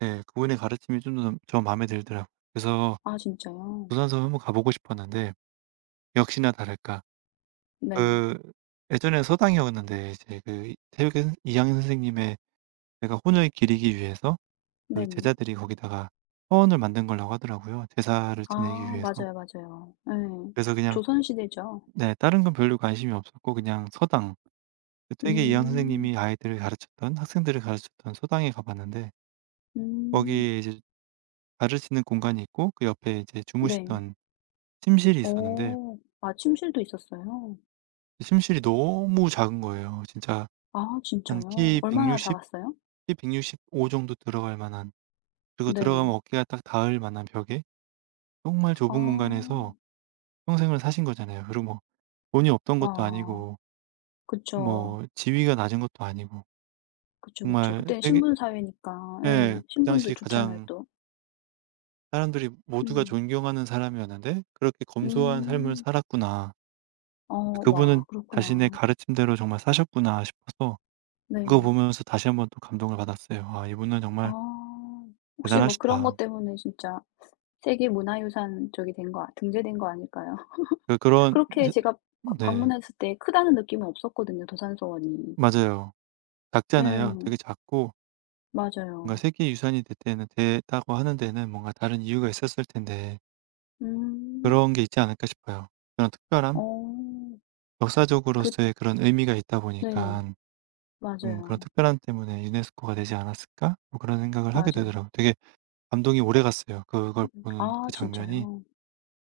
예. 그분의 가르침이 좀 좀 저 마음에 들더라. 그래서 아 진짜요? 도산서원 한번 가 보고 싶었는데 역시나 다를까. 네. 그 예전에 서당이었는데 이제 그 퇴계 이황 선생님의 내가 혼을 기리기 위해서 그 네. 제자들이 거기다가 화원을 만든 거라고 하더라고요 제사를 지내기 아. 위해서. 맞아요, 맞아요. 예. 그래서 그냥 조선 시대죠? 네. 다른 건 별로 관심이 없었고 그냥 서당 그 퇴계 이황 음. 선생님이 아이들을 가르쳤던 학생들을 가르쳤던 서당에 가 봤는데 음. 거기에 이제 봐 줄 수 있는 공간이 있고 그 옆에 이제 네. 주무시던 침실이 있었는데 어. 아 침실도 있었어요? 침실이 너무 작은 거예요. 진짜 아 한 진짜요? 키 얼마나 160 작았어요? 키 165 정도 들어갈 만한. 그리고 네. 들어가면 어깨가 딱 닿을 만한 벽에. 정말 좁은 아. 공간에서 평생을 사신 거잖아요. 그리고 돈이 없던 것도 아. 아니고 그쵸. 뭐 지위가 낮은 것도 아니고. 그쵸, 그쵸. 정말 그땐 세계 신분 사회니까 예. 예 '그 신분도 당시 좋잖아요 가장' 또. '사람들이 모두가 음. 존경하는 사람이었는데 그렇게 검소한 삶을 음. 살았구나.' 어. 와 '그분은 자신의 그렇구나. 가르침대로 정말 사셨구나.' 싶어서 그거 네. 보면서 다시 1 번 또 감동을 받았어요. '아 이분은 정말' 아. 혹시 뭐 그런 것 '대단하시다.' 때문에 진짜 세계 문화유산 저기 된 거 등재된 거 아닐까요? 그 그런 그렇게 서 제가 그 네. 방문했을 때 크다는 느낌은 없었거든요 도산서원이. 맞아요. 작잖아요. 예. 되게 작고 뭔가 맞아요. 세계 유산이 되 되는 됐다고 하는 데는 뭔가 다른 이유가 있었을 텐데. 음. 그런 게 있지 않을까 싶어요 그런 특별함? 어. 그 역사적으로서의 그런 의미가 있다 네네. 보니까. 음 '그런 맞아요. 특별함 때문에 유네스코가 되지 않았을까?' 뭐 그런 생각을 하게 맞아요. 되더라. 되게 감동이 오래 갔어요 그걸 음 보는 아 그 장면이. 진짜요?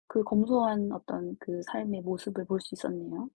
그 검소한 어떤 그 삶의 모습을 볼 수 있었네요.